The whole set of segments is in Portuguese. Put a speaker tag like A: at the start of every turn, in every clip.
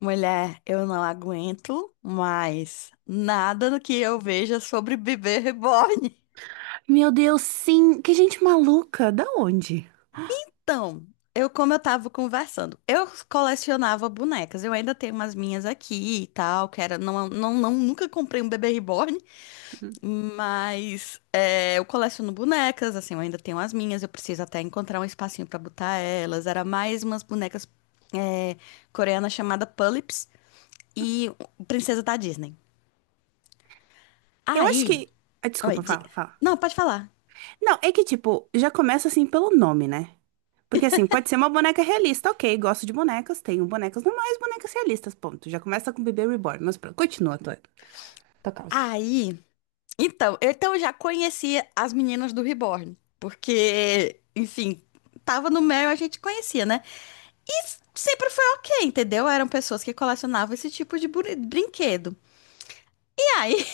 A: Mulher, eu não aguento mais nada do que eu veja sobre bebê reborn.
B: Meu Deus, sim. Que gente maluca. Da onde?
A: Então, como eu tava conversando, eu colecionava bonecas. Eu ainda tenho umas minhas aqui e tal, que era, não, não, não, nunca comprei um bebê reborn,
B: Hum.
A: mas eu coleciono bonecas, assim, eu ainda tenho as minhas, eu preciso até encontrar um espacinho pra botar elas. Era mais umas bonecas é, coreanas chamada Pullips e Princesa da Disney.
B: Eu acho
A: Aí,
B: que. Ah,
A: oi,
B: desculpa, fala,
A: diga.
B: fala.
A: Não, pode falar.
B: Não, é que, tipo, já começa assim pelo nome, né? Porque assim, pode ser uma boneca realista, ok, gosto de bonecas, tenho bonecas normais, bonecas realistas, ponto. Já começa com Bebê Reborn, mas pronto, continua a tua causa.
A: Aí, então eu já conhecia as meninas do Reborn, porque, enfim, tava no Mel e a gente conhecia, né? E sempre foi ok, entendeu? Eram pessoas que colecionavam esse tipo de brinquedo. E aí,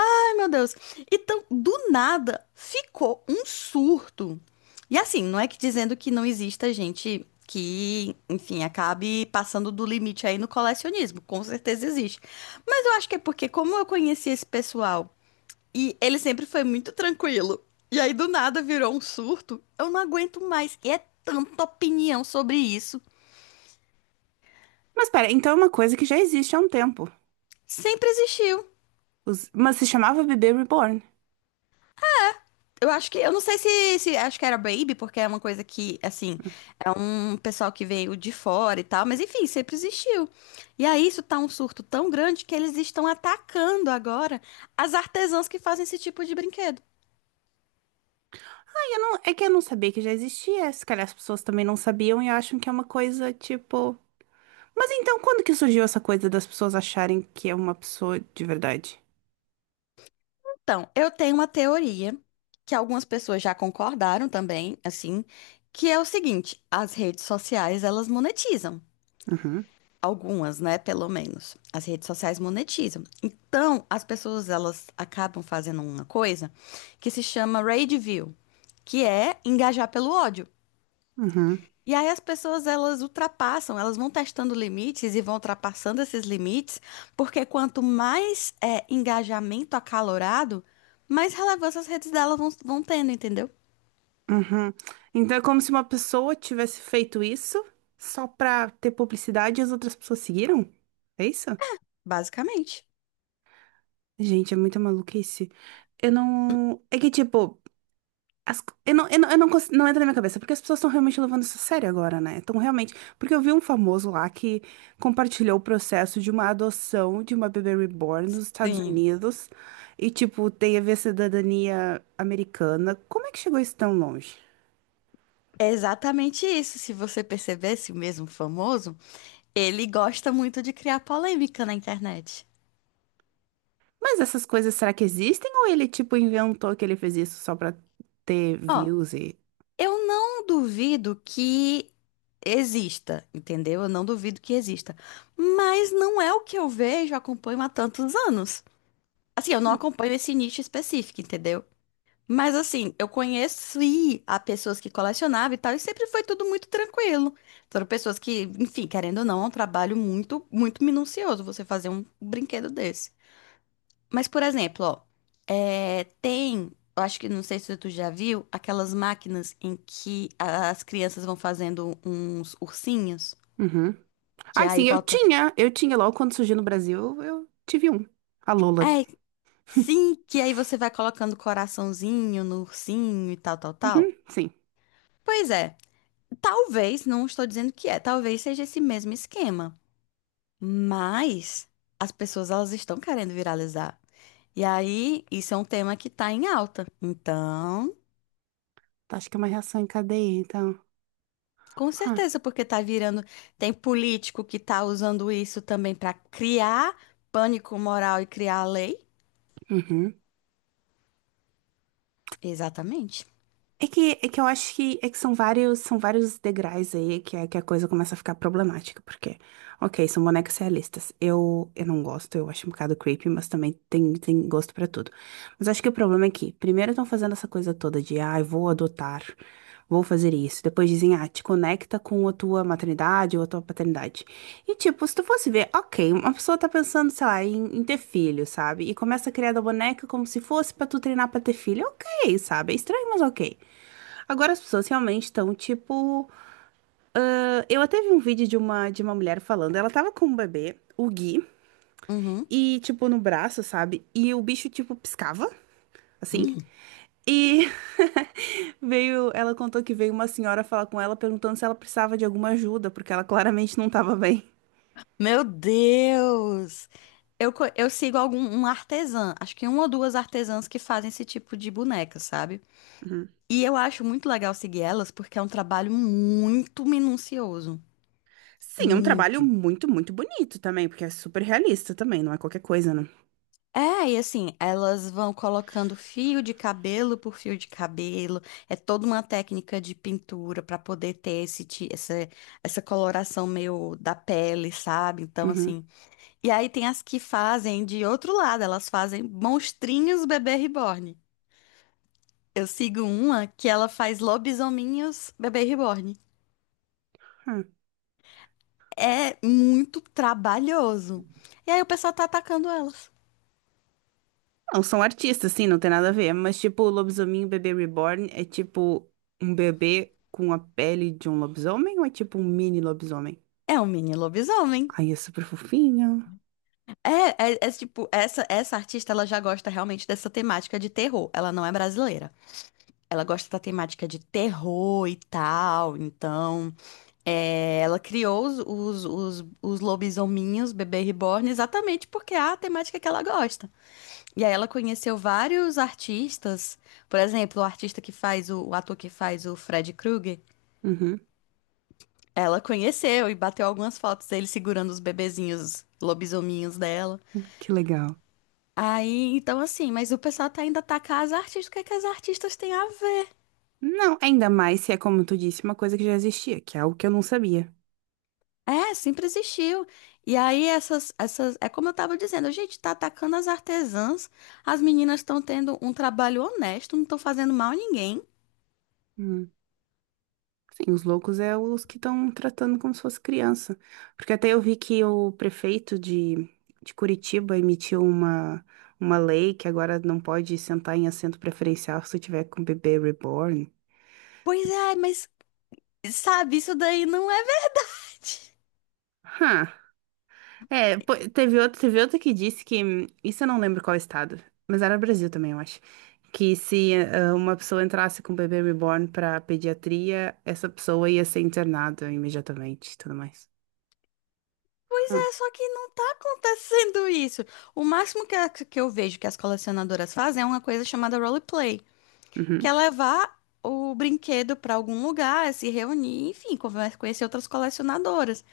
A: ai meu Deus, então do nada ficou um surto. E assim, não é que dizendo que não exista gente que, enfim, acabe passando do limite aí no colecionismo, com certeza existe. Mas eu acho que é porque, como eu conheci esse pessoal. E ele sempre foi muito tranquilo. E aí do nada virou um surto. Eu não aguento mais. E é tanta opinião sobre isso.
B: Mas pera, então é uma coisa que já existe há um tempo.
A: Sempre existiu.
B: Mas se chamava Bebê Reborn.
A: Eu acho que, eu não sei se acho que era Baby, porque é uma coisa que, assim, é um pessoal que veio de fora e tal, mas enfim, sempre existiu. E aí isso tá um surto tão grande que eles estão atacando agora as artesãs que fazem esse tipo de brinquedo.
B: Ah, eu não... É que eu não sabia que já existia, se calhar as pessoas também não sabiam e acham que é uma coisa, tipo. Mas então, quando que surgiu essa coisa das pessoas acharem que é uma pessoa de verdade?
A: Então, eu tenho uma teoria que algumas pessoas já concordaram também, assim, que é o seguinte: as redes sociais elas monetizam.
B: Uhum,
A: Algumas, né? Pelo menos. As redes sociais monetizam. Então, as pessoas elas acabam fazendo uma coisa que se chama rage view, que é engajar pelo ódio.
B: uhum,
A: E aí as pessoas elas ultrapassam, elas vão testando limites e vão ultrapassando esses limites, porque quanto mais é, engajamento acalorado, mais relevância as redes delas vão tendo, entendeu?
B: uhum. Então é como se uma pessoa tivesse feito isso só pra ter publicidade e as outras pessoas seguiram? É isso?
A: Basicamente.
B: Gente, é muita maluquice. Eu não. É que, tipo, eu não, eu não, eu não, cons- não entra na minha cabeça, porque as pessoas estão realmente levando isso a sério agora, né? Estão realmente. Porque eu vi um famoso lá que compartilhou o processo de uma adoção de uma bebê reborn nos Estados
A: Sim,
B: Unidos e, tipo, tem a ver cidadania americana. Como é que chegou isso tão longe?
A: é exatamente isso. Se você percebesse o mesmo famoso, ele gosta muito de criar polêmica na internet.
B: Mas essas coisas, será que existem? Ou ele, tipo, inventou que ele fez isso só pra ter
A: Ó,
B: views.
A: eu não duvido que exista, entendeu? Eu não duvido que exista. Mas não é o que eu vejo, acompanho há tantos anos. Assim, eu não acompanho esse nicho específico, entendeu? Mas assim, eu conheci a pessoas que colecionavam e tal, e sempre foi tudo muito tranquilo. Foram pessoas que, enfim, querendo ou não, é um trabalho muito, muito minucioso você fazer um brinquedo desse. Mas, por exemplo, ó, é, tem, eu acho que não sei se tu já viu, aquelas máquinas em que as crianças vão fazendo uns ursinhos,
B: Uhum.
A: que
B: Ai, sim,
A: aí bota.
B: eu tinha logo quando surgiu no Brasil, eu tive um. A Lola.
A: É, sim, que aí você vai colocando coraçãozinho no ursinho e tal, tal,
B: Uhum,
A: tal.
B: sim.
A: Pois é, talvez, não estou dizendo que é, talvez seja esse mesmo esquema. Mas as pessoas elas estão querendo viralizar. E aí, isso é um tema que tá em alta. Então,
B: Acho que é uma reação em cadeia, então.
A: com
B: Huh.
A: certeza, porque tá virando. Tem político que tá usando isso também para criar pânico moral e criar lei.
B: Uhum.
A: Exatamente.
B: É que eu acho que, é que são vários degraus aí que a coisa começa a ficar problemática, porque, ok, são bonecas realistas. Eu não gosto, eu acho um bocado creepy, mas também tem gosto pra tudo. Mas acho que o problema é que, primeiro estão fazendo essa coisa toda de, ah, eu vou adotar, vou fazer isso. Depois dizem, ah, te conecta com a tua maternidade ou a tua paternidade. E, tipo, se tu fosse ver, ok, uma pessoa tá pensando, sei lá, em ter filho, sabe? E começa a criar da boneca como se fosse pra tu treinar pra ter filho, ok, sabe? É estranho, mas ok. Agora as pessoas realmente estão tipo. Ah, eu até vi um vídeo de de uma mulher falando. Ela tava com um bebê, o Gui,
A: Uhum.
B: e tipo no braço, sabe? E o bicho tipo piscava, assim.
A: Hum.
B: E veio. Ela contou que veio uma senhora falar com ela perguntando se ela precisava de alguma ajuda, porque ela claramente não tava bem.
A: Meu Deus! Eu sigo algum um artesã, acho que uma ou duas artesãs que fazem esse tipo de boneca, sabe?
B: Uhum.
A: E eu acho muito legal seguir elas porque é um trabalho muito minucioso.
B: Sim, é um trabalho
A: Muito.
B: muito bonito também, porque é super realista também, não é qualquer coisa, né?
A: É, e assim, elas vão colocando fio de cabelo por fio de cabelo. É toda uma técnica de pintura para poder ter esse, essa coloração meio da pele, sabe? Então,
B: Uhum.
A: assim. E aí tem as que fazem de outro lado, elas fazem monstrinhos bebê reborn. Eu sigo uma que ela faz lobisominhos bebê reborn.
B: É.
A: É muito trabalhoso. E aí o pessoal tá atacando elas.
B: Não, são artistas, sim, não tem nada a ver. Mas, tipo, o Lobisominho Bebê Reborn é tipo um bebê com a pele de um lobisomem ou é tipo um mini lobisomem?
A: É um mini lobisomem.
B: Ai, é super fofinho.
A: É, tipo, essa artista, ela já gosta realmente dessa temática de terror. Ela não é brasileira. Ela gosta da temática de terror e tal. Então, é, ela criou os lobisominhos, Bebê Reborn, exatamente porque é a temática que ela gosta. E aí ela conheceu vários artistas. Por exemplo, o artista que faz, o ator que faz o Fred Krueger.
B: Uhum,
A: Ela conheceu e bateu algumas fotos dele segurando os bebezinhos lobisominhos dela.
B: que legal.
A: Aí, então assim, mas o pessoal tá ainda atacar as artistas, o que é que as artistas têm a ver?
B: Não, ainda mais se é, como tu disse, uma coisa que já existia, que é algo que eu não sabia.
A: É, sempre existiu. E aí essas, é como eu tava dizendo, a gente tá atacando as artesãs, as meninas estão tendo um trabalho honesto, não estão fazendo mal a ninguém.
B: Hum. Sim, os loucos é os que estão tratando como se fosse criança. Porque até eu vi que o prefeito de Curitiba emitiu uma lei que agora não pode sentar em assento preferencial se tu tiver com bebê reborn.
A: Pois é, mas sabe, isso daí não é verdade.
B: Hã. É, pô, teve outro que disse que. Isso eu não lembro qual estado, mas era Brasil também, eu acho. Que se ah, uma pessoa entrasse com um bebê reborn pra pediatria, essa pessoa ia ser internada imediatamente e tudo mais.
A: Pois é, só que não tá acontecendo isso. O máximo que, que eu vejo que as colecionadoras fazem é uma coisa chamada roleplay, que é
B: Uhum.
A: levar o brinquedo para algum lugar, se reunir, enfim, conhecer outras colecionadoras.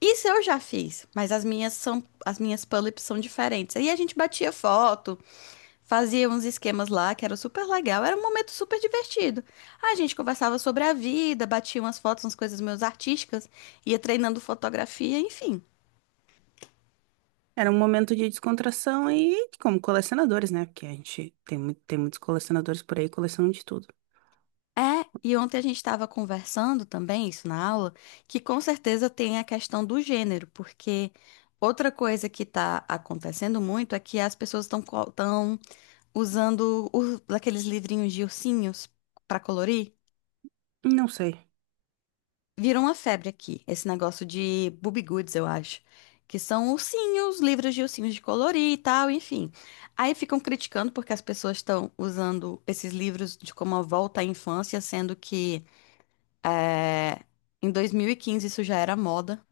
A: Isso eu já fiz, mas as minhas são, as minhas Pullips são diferentes. Aí a gente batia foto, fazia uns esquemas lá, que era super legal, era um momento super divertido. A gente conversava sobre a vida, batia umas fotos, umas coisas meus artísticas, ia treinando fotografia, enfim.
B: Era um momento de descontração e como colecionadores, né? Porque a gente tem, tem muitos colecionadores por aí, colecionam de tudo.
A: É, e ontem a gente estava conversando também, isso na aula, que com certeza tem a questão do gênero, porque outra coisa que está acontecendo muito é que as pessoas estão usando aqueles livrinhos de ursinhos para colorir.
B: Não sei.
A: Virou uma febre aqui, esse negócio de Boobie Goods, eu acho, que são ursinhos, livros de ursinhos de colorir e tal, enfim. Aí ficam criticando porque as pessoas estão usando esses livros de como a volta à infância, sendo que é, em 2015 isso já era moda.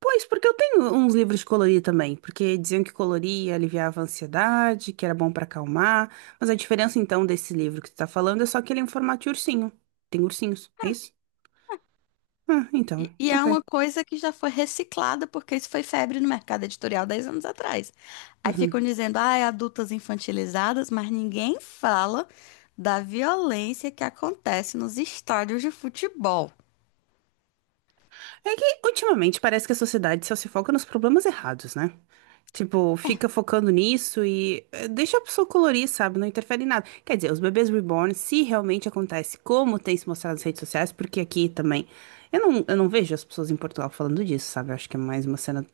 B: Pois, porque eu tenho uns livros de colorir também, porque diziam que colorir aliviava a ansiedade, que era bom pra acalmar, mas a diferença então desse livro que tu tá falando é só que ele é em formato de ursinho. Tem ursinhos, é isso? Ah, então,
A: E é
B: ok.
A: uma coisa que já foi reciclada, porque isso foi febre no mercado editorial 10 anos atrás. Aí ficam
B: Uhum.
A: dizendo, ah, é adultas infantilizadas, mas ninguém fala da violência que acontece nos estádios de futebol.
B: É que ultimamente parece que a sociedade só se foca nos problemas errados, né? Tipo, fica focando nisso e deixa a pessoa colorir, sabe? Não interfere em nada. Quer dizer, os bebês reborn, se realmente acontece, como tem se mostrado nas redes sociais, porque aqui também. Eu não vejo as pessoas em Portugal falando disso, sabe? Eu acho que é mais uma cena.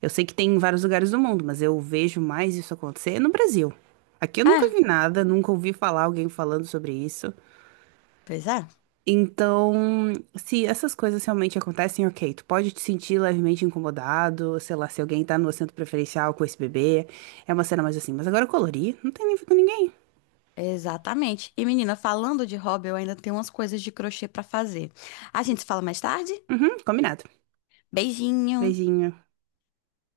B: Eu sei que tem em vários lugares do mundo, mas eu vejo mais isso acontecer no Brasil. Aqui eu nunca
A: Ah,
B: vi nada, nunca ouvi falar alguém falando sobre isso.
A: pois é.
B: Então, se essas coisas realmente acontecem, ok, tu pode te sentir levemente incomodado, sei lá, se alguém tá no assento preferencial com esse bebê, é uma cena mais assim, mas agora colorir, não tem nível com ninguém.
A: Exatamente. E menina, falando de hobby, eu ainda tenho umas coisas de crochê pra fazer. A gente se fala mais tarde?
B: Uhum, combinado.
A: Beijinho!
B: Beijinho.